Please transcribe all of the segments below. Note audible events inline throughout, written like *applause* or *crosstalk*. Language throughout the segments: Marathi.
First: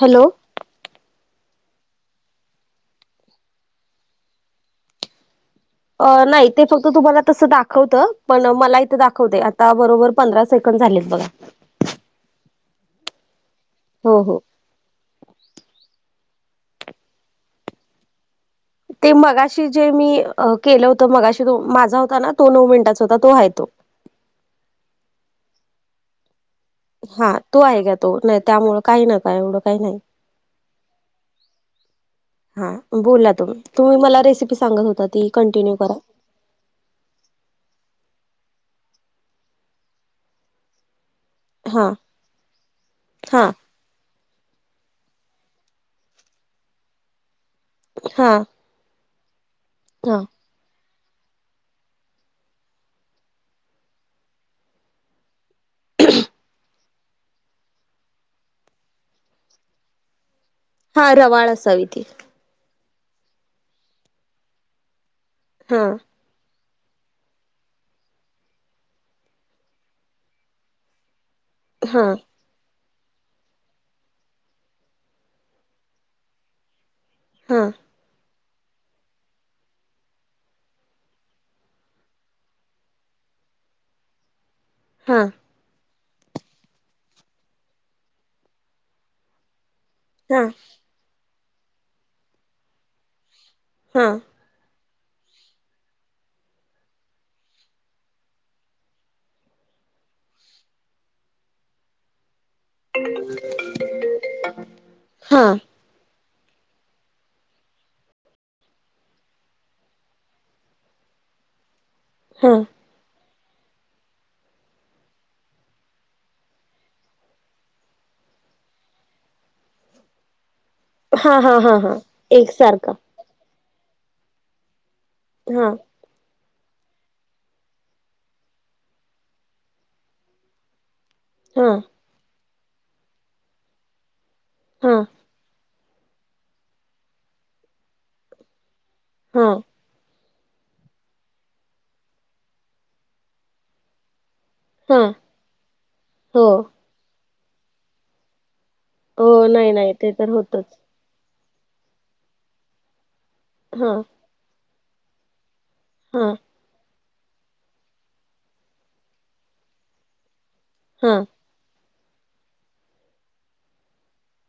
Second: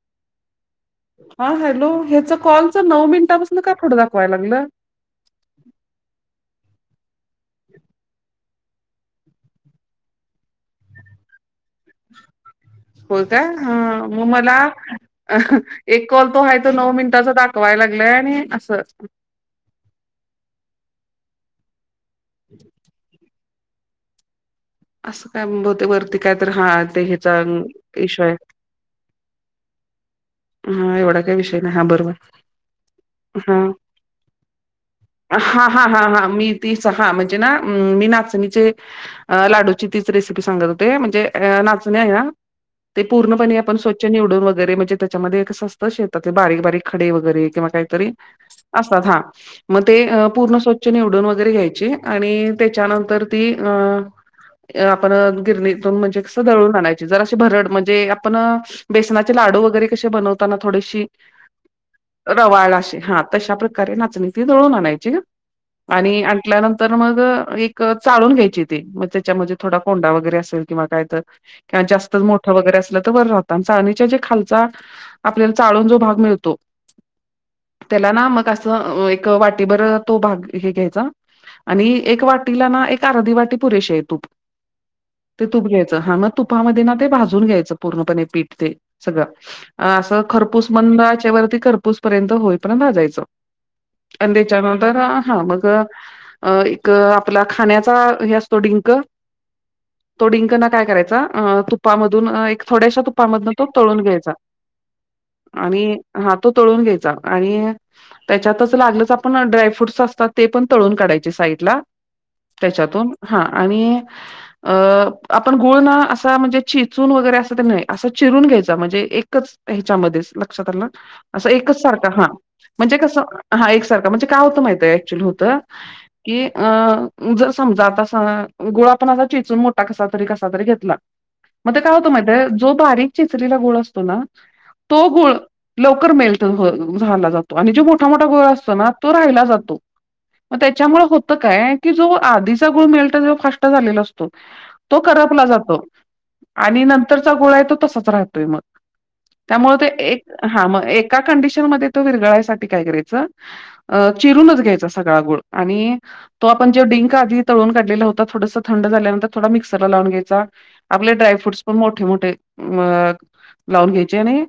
हॅलो. हा हॅलो. ह्याच कॉलच नऊ मिंनटापासन का फुड दाखवाय लागलं? अ नाही. ते फक्त तुम्हाला तसं दाखवतं. पण मला इथं दाखवतय आता बरोबर पंधरा सेकंड झालेत बघा. होय का? ह. हो मग हो मला अं ह. एक कॉल तो आहे तो नऊ मिंनटाचा दाखवाय लागलाय आणि आस. ते मगाशी जे मी, केलं होत मगाशी तो माझा होता ना. तो नऊ मिनिटाचा होता तो आहे तो. असं काय बहुतेक वरती काय तर हात. हा तो आहे गा तो. नाही त्यामुळे काही एवढं काही नाही. हा एवढा काय विषय नाही हा बरोबर. हा बोल आता बोल. हा तु मला रेसिपी सांगत होता ती हा कंटिन्यू हा हा करा. हा मी तीच हा. म्हणजे ना, मी नाचणीचे लाडूची तीच रेसिपी सांगत होते. म्हणजे अ हा नाचण्या ना. ते हा पूर्णपणे आपण स्वच्छ निवडून वगैरे म्हणजे ते ‌ त्याच्यामध्ये कसं असतं, शेतातले बारीक-बारीक खडे वगेरे किंवा काहीतरी हा असतात हा. मग ते हा पूर्ण स्वच्छ निवडून वगैरे घ्यायची. आणि, त्याच्यानंतर ती अ आपण अ गिरणी म्हणजे कसं दळून आणाय ते जराशी भरड म्हणजे आपण अ बेसनाचे लाडू वगैरे कशे बनवतो त्याला थोडीशी हा रवाळ असावी ती रवाळ अशी, हा. तशा प्रकारे नाचणी ती दळून आणायची न हा आणि आण ल्यानंतर मग एक चाळून घ्यायची ती, मग त्याच्यामध्ये थोडा कोंडा वगैरे असेल किंवा काय तर किवा हा जास्त मोठं वगैरे असलं तर वर राहत आन चाळणीच्या जे खाल चा आपल्याला चाळून जो भाग मिळतो हम. त्याला ना मग असं एक वाटीभर तो भाग हे घ्यायचं. आणि एक वाटीला ना, एक अर्धी वाटी पुरेशी आहे तूप. हा. ते तूप घ्यायचं, हां मग तुपामध्ये ना, ते भाजून घ्यायचं, पूर्णपने पीठ, ते सगळं. आसं हा खरपूस, मंद आचेवरती, खरपूस पर्यंत, होई पर्यंत भाजायचं. हं. पण तेच्यानंतर, आ हा, मग अं, एक अ आपला खाण्याचा, हे असतो डींक. तो डिंकना काय करायचा, अ तुपामधून अ एक थोड्याशा तुपामधन, तो तळून घ्यायचा. हां. आणि हां तो तळून घ्यायचा, आणि त्याच्यातच लागलंच आपण, ड्रायफ्रूडस असतात, ते पण तळून काढायचे, साईडला. हं. त्याच्यातून, हां आणि अ आपण गुळ ना, असा म्हणजे, चेचून वगैरे असं ते नही, असं चिरून घ्यायचा, म्हणजे एक कच ह्याच्यामध्येच, लक्षात आलं, हा असं हा हा एकच हा सारखा हां, एकसारखा म्हणजे कसं हा एक सारखा, म्हणजे काय होतं माहितय, ऍक्च्युअली होतं हा कि अं, जर समजा, तसा गुळ आपण असा चेचून, मोठा कसा तरी, कसा तरी घेतला. म हा ते काय होतं माहितिये, जो बारीक चेचलेला गुळ असतो ना, हा तो गुळ लवकर मेल्ट झाला जातो, आणि जो मोठा-मोठा गुळ असतो ना, तो हा राहिला जातो. म त्याच्यामुळ होतं काय, की जो आधीचा गुळ मेल्ट जे, फास्ट झालेला असतो. हा तो करपला जातो, हो आणि नंतरचा गुळा आहे, तो तसाच राहतोय मग. हो नाही त्यामुळे, ते नाही एक, तर हां होतच मग एक त्या कंडिशन मध्ये, तो विरगळायसाठी काय करायचं, हा चिरूनच घ्यायचा सगळा गुळ, आणि ह्म. तो आपण, जो डिंक आधी तळून काढलेला होता, थोडस थंड झाल्यांतर, थोडा मिक्सरला लावून घ्यायचा. आपले हा ड्राय फ्रूट्स पण मोठे-मोठे, लावून घ्यायचे, आणि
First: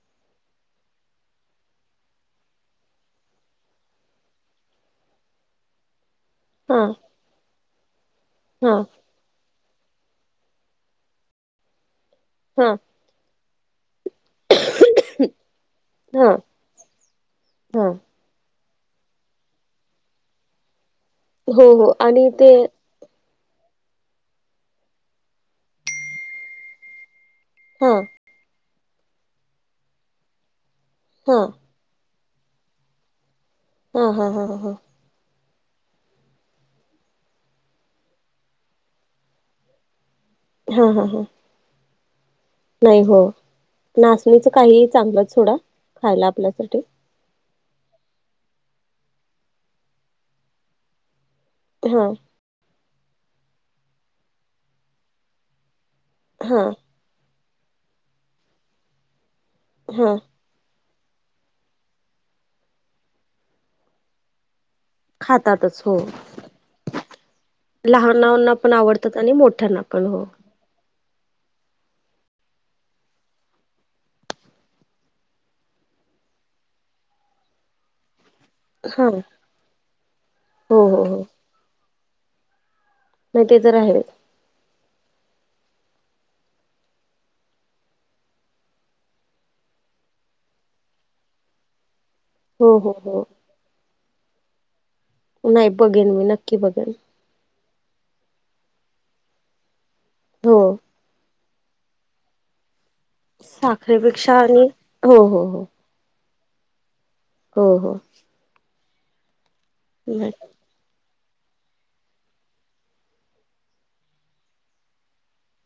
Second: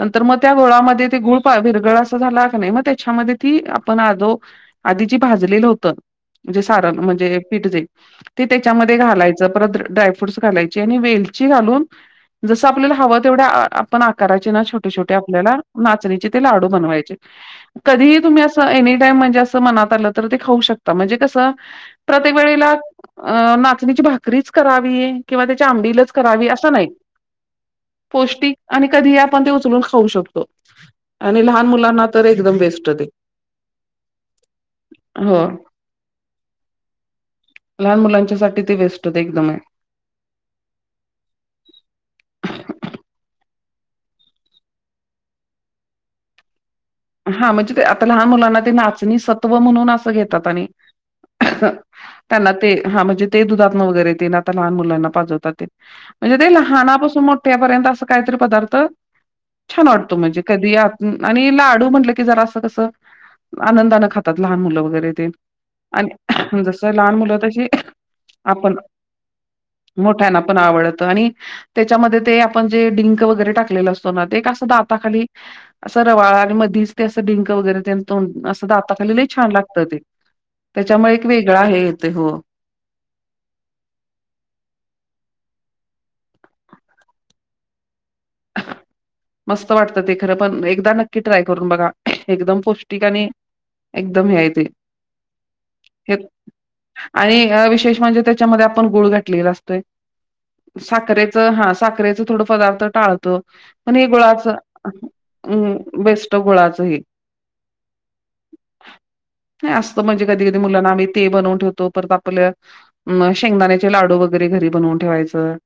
नंतर मग त्या गोळामध्ये, ते गुळ पा-विरगळ असा झाला का नाही, म त्याच्यामध्ये ती, आपण आदो आधी जी भाजलेलं होत, जे हा सारण, म्हणजे पिठ जे, ते हा त्याच्यामध्ये घालायच. परत ड्राय फ्रूटस घालायची, आणि वेलची घालून, जसं हा आपल्याला हवं तेवढ्या पण आकाराचे ना, छोटे-छोटे आपल्याला, नाचणीचे हा ते लाडू बनवायचे, हा कधी तुम्ही असं एनी टाइम, म्हणजे अस, मनात आलं तर, ते खाऊ शकता, म्हणजे कसं हो हो आणि प्रत्येक ते वेळेला अ नाचणीची भाकरीच करावी, किंवा त्याचे आंबिलच करावी, असं नाही. ह्म. पौष्टिक आणि कधीही आपण ते उचलून, खाऊ शकतो, हा आणि लहान मुलांना तर एकदम बेस्ट ते. हां हां हां हां. हो, लहान मुलांच्या साठी, ते बेस्ट होते, एकदम. हां हां हं. नही हो, नाचणीच काही चांगलंच सोडा, खायला आपल्यासाठी. हां म्हणजे ते, आता लहान मुलांना, ते नाचणी सत्व म्हणून, असं घेतात आणि ह *unintelligible* हा त्यांना ते, हां म्हणजे, ते दुधात्न वगैरे, ते आता लहान मुलांना पाजवतात, ते. म्हणजे ते हा लहानापासून मोठ्यापर्यंत, असं काहीतरी पदार्थ, छान हा वाटतो, म्हणजे कधीत यात आणि लाडू, म्हटलं की जरा असं कस, आनंदानं खातात, लहान मुलं वगैरे ते खातातच हो अणि जस लहान मुलं, तशी लहानांना पण आपण आवडतात आणि मोठ्यांना पण हो मोठ्याना पण आवळत आणि त्याच्यामध्ये ते आपण जे डिंक वगैरे टाकलेलं असतो ना ते कस दाता खाली असं रवाळा आणि मधी ते असं डिंक वैगरे तेन हा दाताखाली लय छान लागत ते हो हो त्याच्यामुळे हो एक वे खेळा आहे येथे हो नाही ते तर आहे. मस्त वाटतं ते खरं पण एकदा नक्की ट्राय करून बघा एकदम हो हो पौष्टिक हो आणि एकदम हे आहे ते नाही बघेन हे मी नक्की बघेन आणि विशेष म्हणजे त्याच्यामध्ये आपण गुळ घातलेला असतोय हो साखर हम हा साखरेच थोड पदार्थ टाळतो पण हे साखरेपेक्षा गुळाच आणि हो हो हम बेस्ट गुळाचंही हो हो.. नाही असतो म्हणजे कधी कधी मुलांना आम्ही ते बनवून ठेवतो परत आपलं म शेंगदाण्याचे लाडू वगैरे घरी बनवून ठेवायचं.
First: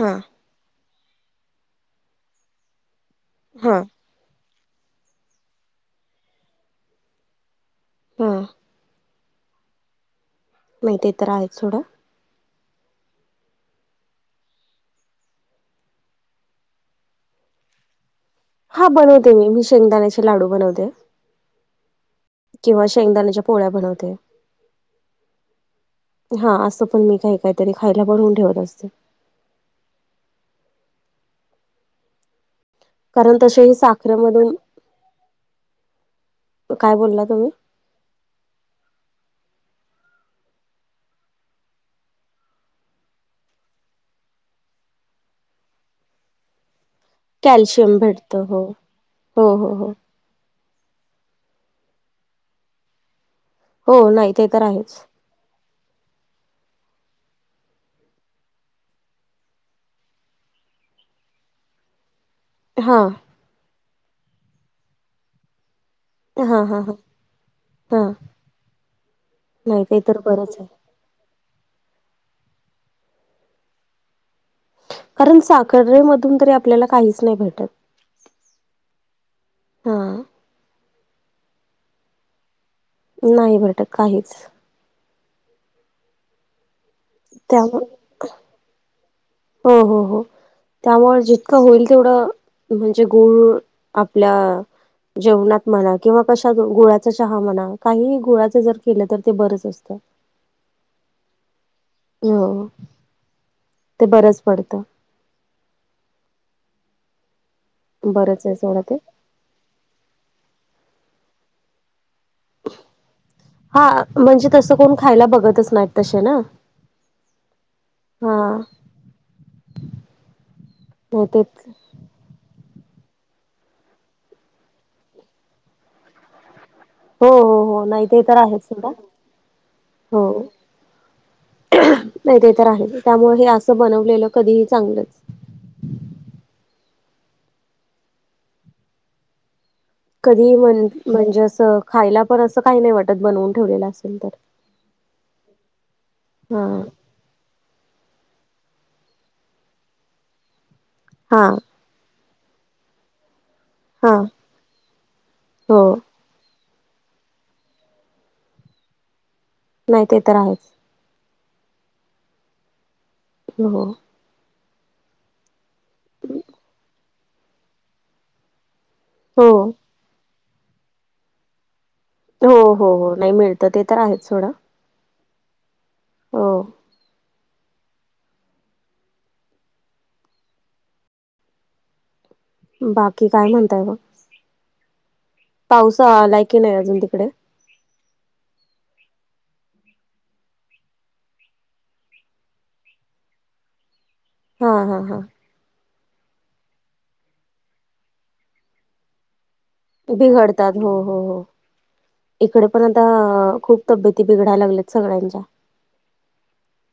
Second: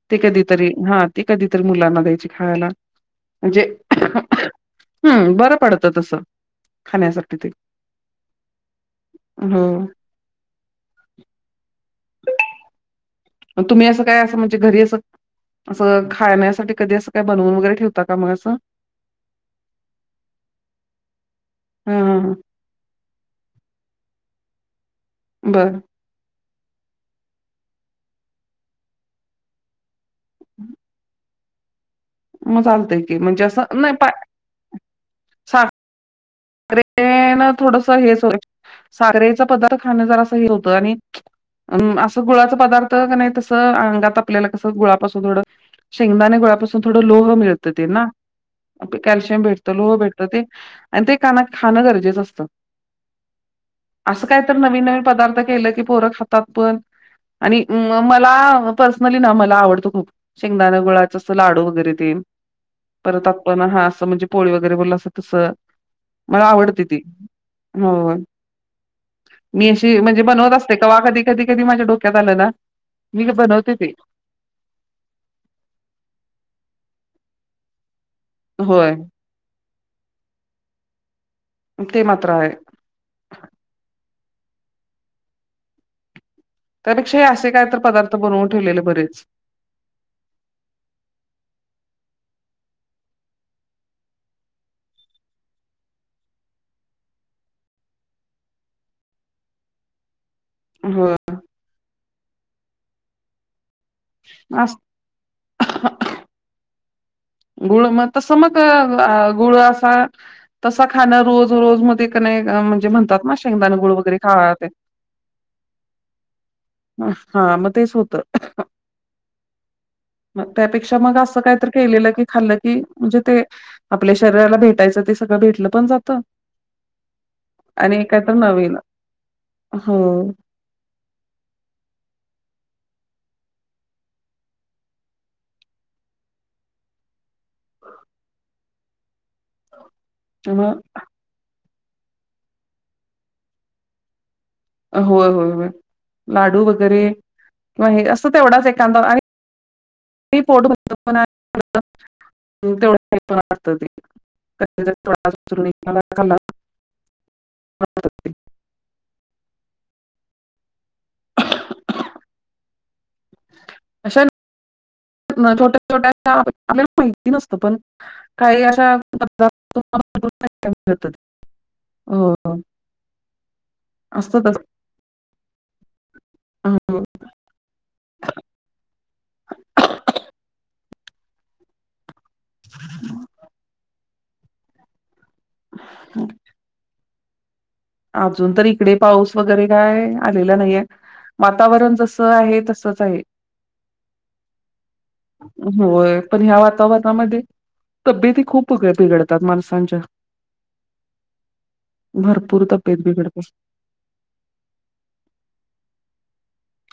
हा ते कधीतरी हा ती कधीतरी मुलांना द्यायची खायला. म्हणजे हा हम् बरं पडतं तसं खाण्यासाठी ते हा.. हा.. नाही ते तर आहेच सोडा. *unintelligible* तुम्ही असं काय असं म्हणजे घरी असं असं खाण्यासाठी कधी असं काय बनवून वगैरे ठेवता का मग असं? हा बनवते मी शेंगदाण्याचे लाडू बनवते. हा हा हा किंवा शेंगदाण्याच्या पोळ्या बनवते. बरं हा असं पण मी काही काहीतरी खायला बनवून ठेवत असते. हम् *unintelligible* मग चालतय की कारण म्हणजे तसेही असं नाही साखरेमधून काय बोलला तुम्ही साखरे थोडस हेच साखरेचा पदार्थ खाण ज असं हे होतं आणि अ असं गुळाचा पदार्थ का नाही तसं अंगात आपल्याला कसं गुळापासून थोडं शेंगदाणे गुळापासून थोडं लोह मिळत ते कॅल्शियम ना भेटत हो कॅल्शियम हो हो भेटतं हो लोह भेटत. ते आणि ते काना खाणं गरजेचं असतं. हो असं नाही काय ते तर नवीन आहेच नवीन पदार्थ केलं की पोरं खातात पण आणि मला पर्सनली मला आवडतो खूप शेंगदाणा गुळाचा अस लाडू वगैरे ते हा परत आपण हा असं म्हणजे पोळी वगैरे बोलला असं तसं मला हा हा आवडते हा ती हो हा मी नाही अशी ते तर म्हणजे बनवत बरंच आहे असते तवा कधी कधी कधी माझ्या डोक्यात आलं ना मी बनवते ते. कारण साखरे मधून तरी आपल्याला काहीच नाही भेटत. होय हा ते मात्र आहे. नाही भेटत काहीच त्यापेक्षा हे असे काय तर त्यामु पदार्थ बनवून ठेवलेले बरेच हो हो हो त्यामुळं जितकं होईल तेवढं म्हणजे गुळ आपल्या जेवणात म्हणा किंवा कशात, गुळाचा चहा म्हणा, काहीही गुळाचं जर केलं तर ते बरंच असतं. हृ हो.. ते बरंच अस पडतं. *unintelligible* गुळ मग, तस बरंच आहे मग सोडं ते गुळ, असा -तसा खाणं रोज- रोज मध्ये आमच्यात कनई म्हणजे म्हणतात ना शेंगदाणे हा गुळ वगैरे म्हणजे खावा तेन, तसं कोण खायला बघतच नाहीत तसे ना हा मग तेच होतं. हा त्यापेक्षा मग नाही ते असं काहीत केलेलं की खाल्लं की म्हणजे ते आपल्या शरीराला भेटायचं ते सगळं भेटलं पण जातं, हो, हो, हो. आणि नाही काय ते तर आहेच नवीन सोडा, हो. नाही ते तर आहे, त्यामुळे हे असं बनवलेलं कधीही चांगलंच. *unintelligible* कधी मग म्हण म्हणजे असं खायला पण असं काही नाही वाटत बनवून ठेवलेलं असेल तर. होय, होय, होय लाडू हा वगैरे किंवा हे असं तेवढाच एखांदा आणि नाही पोट भरतं पण ना. हा.. तेवढ काय पण वाटतं ते हा हो *unintelligible* वाटतं ते. नाही ते तर आहेच. हो. अशा ना छोट्या- छोट्याशा आपल्याला माहिती नसतं पण काही अशा हो *unintelligible* हो, हो, हो. नाही मिळतं ते तर आहेच असतं सोडा. हो हं.. बाकी काय म्हणताय मग. पाऊसा हो. आलाय की नाही अजून तिकडे? अजून तर इकडे पाऊस वगैरे काय आलेला नाहीय. वातावरण जसं आहे, तसंच आहे. हा, हा, हा. होय पण ह्या वातावरणामध्ये तब्येती खूप फुकट बिघडतात माणसांच्या, बिघडतात हो हो हो भरपूर इकडे तब पण आता बिघडतात. खूप तब्येती बिघडाय लागलेत सगळ्यांच्या.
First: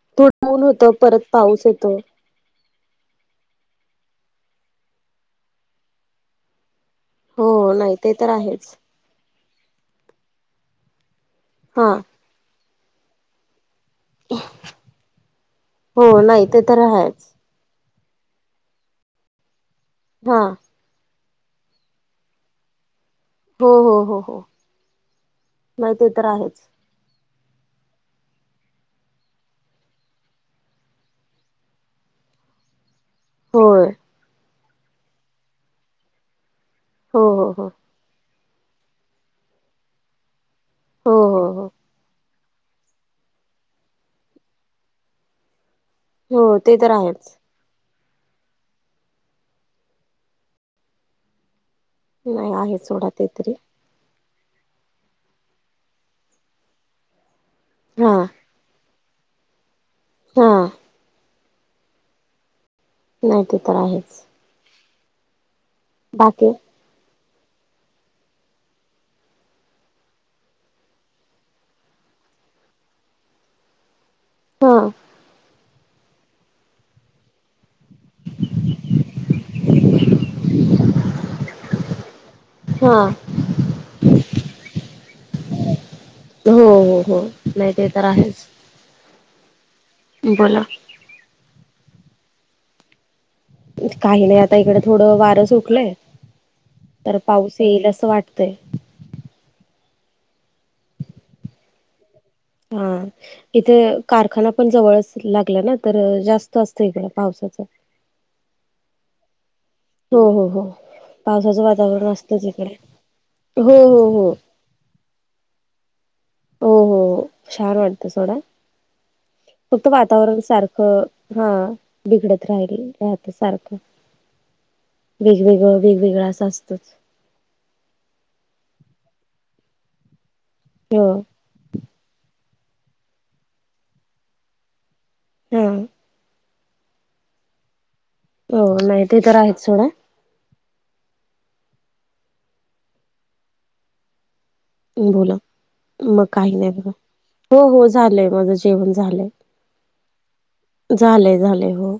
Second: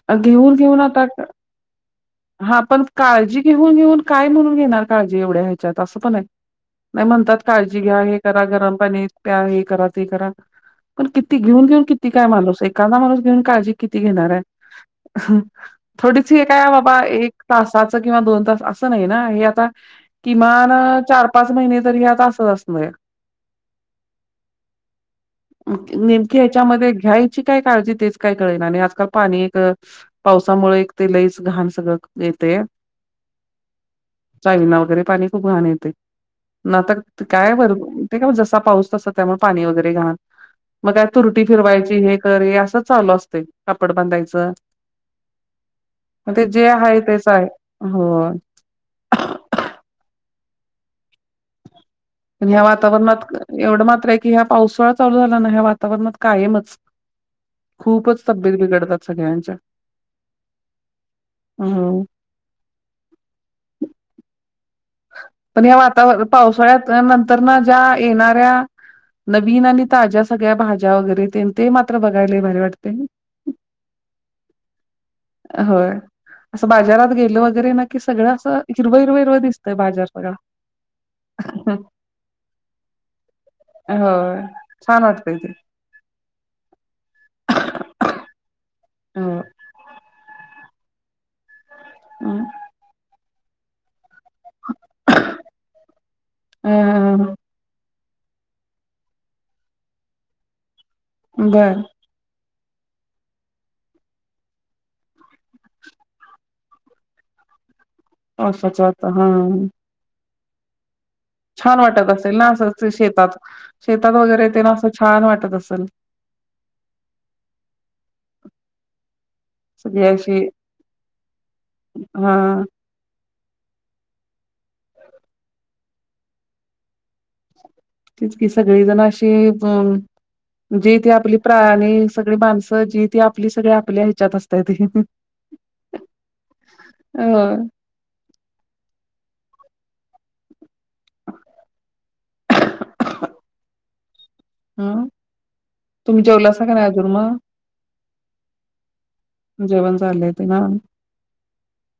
अ, थोडं घेऊन ऊन घेऊन होतं, आता परत पाऊस येतोय. हा पण काळजी घेऊन, घेऊन काय म्हणून घेणार काळजी एवढ्या ह्याच्यात असं पण आहे. आणि म्हणतात हो काळजी नाही घ्या, ते हे तर करा, आहेच गरम पाणी प्या, हे करा, ते करा. पण किती घेऊन, घेऊन हा किती काय माणूस एकादा माणूस घेऊन काळजी किती घेणार आहे? हो थोडीच हे नाही ते काय तर बाबा आहेच एक तासाच किंवा दोन तास असं नाही ना, हे आता हा किमान चार पाच महिने तरी हे आता असच अस नाय. हो हो हो हो नाही ते तर नेमके आहेच हेच्यामध्ये घ्याय ची काय काळजी तेच काय कळेना आणि आजकाल पाणी तर पावसामुळे एक ते लईच घाण सगळं येतंया. होय. चाविंना वगैरे पाणी खूप घाण येतय ना आता हो हो काय हो वर ते काय मग जसा पाऊस तसा त्यामुळे पाणी वगैरे घाण मग काय हो तुरटी हो हो फिरवायची तरी असं चालू असतय कापड बांधायचं म ते हो जे तर हाय तेच आहेच हाय हो पण नाही ह्या आहे सोडा वातावरणात ते तरी एवढं मात्र आहे की ह्या पावसाळा चालू झाला ना ह्या वातावरणात कायमच हा खूपच तब्येत बिघडतात सगळ्यांच्या हा हम्म नाही ते तर आहेच पण या वातावर बाकी पावसाळ्यात नंतरनं ज्या येणाऱ्या नवीन आणि ताज्या सगळ्या भाज्या वगैरे तेन ते मात्र बघाय लई भारी वाटते *inaudible* हो होय असं बाजारात गेलो वगैरे ना की सगळं असं हिरवं हिरवं हिरवं दिस तं बाजार सगळा हा होय छान वाटतय. हो हो हो नाही ते तर आहेच हो. बोला हम्म काही नाही आता इकडं थोडं वारं सुटलंय तर अ पाऊस येईल असं वाटतंय. बरं हा इथे कारखाना पण जवळच लागला ना तर जास्त असतं इकड पावसाचं पावसाचं वाता हा हो हो हो पावसाचं छान वाटत वातावरण असेल असतंच ना इकडे असं शेतात हो हो शेतात हो वगैरे तेन असं छान वाटत असल. हो हो हो छान वाटतं सोडा फक्त सगळी अशी वातावरण सारखं हा हा बिघडत राहिलय. राहतं सारखं वेगवेगळं वेगवेगळं असं असतच. तेच कि सगळीजणं अशी अं जे हो ते आपली प्राणी सगळी माणसं जी ती आपली सगळी आपल्या ह्याच्यात असत्याती. हम्म अं हो हो नाही ते तर आहेचं सोडा हा बोला तुम्ही मग काही जेवलासा नाही का बघा अजून मग हो हो झालंय माझं जेवण झालंय. जेवण झालंय ते ना झालय झालय हो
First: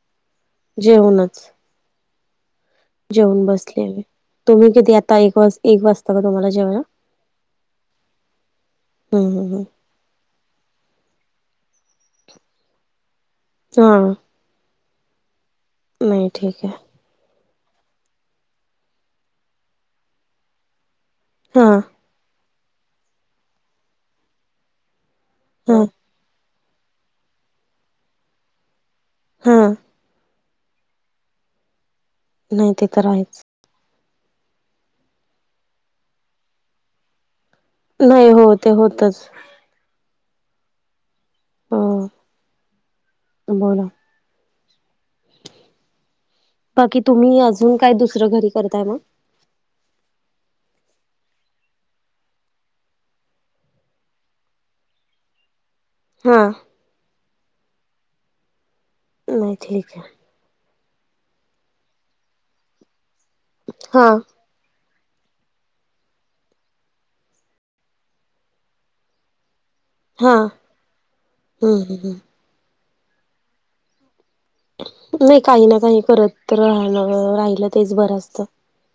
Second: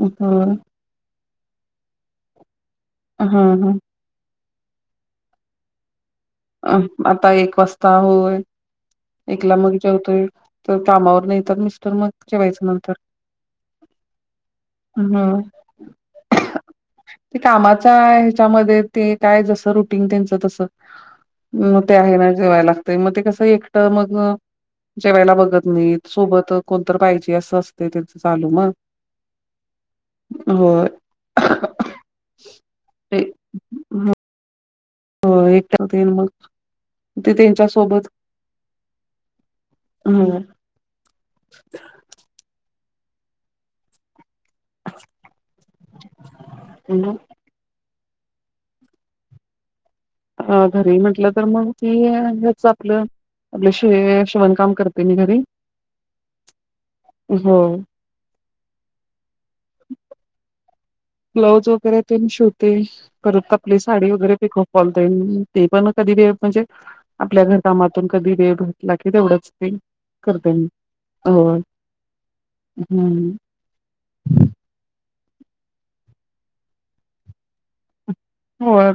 होय जेउनच *inaudible* जेऊन हा बसले मी तुम्ही किती आता एक वाज एक वाजता का तुम्हाला अ जेवायला आता एक वाजता होय हम्म एकला हम्म मग जेवतोय तवर कामावरणं येतात मिस्टर मग जेवायचं नंतर हा म्ह नाही ठीक आहे. ते कामाचा ह्याच्यामध्ये ते काय जसं रुटिंग त्यांच तसं हा म ते आहे ना जेवायला लागतय मग ते कसं एकटं मग जेवायला बघत हा नाहीत. सोबत कोणत पाहिजे असं असते त्याच चालू ना, हां होय, नाही ते तर आहेच. हो एकटतेन मग तेंच्या, नाही हो ते होतच. ह अ बोला, बाकी तुम्ही अजून काय दुसरं घरी करताय मग. अ घरी म्हटलं तर मग ती हेच आपलं, आपले शे शेवणकाम करते मी घरी. हा, होय, नई ठीक हाय. ब्लाऊज वगैरे ते शिवते करत आपली हा साडी वगैरे पिकव, फॉल तेन ते पण कधी ते म्हणजे, आपल्या घर कामातून कधी दे घातला की तेवढंच ते, हा करत मी होय हम्म हम्म हम्, नाही काही ना काही करत राहण राहिलं तेच बरं असतं, हो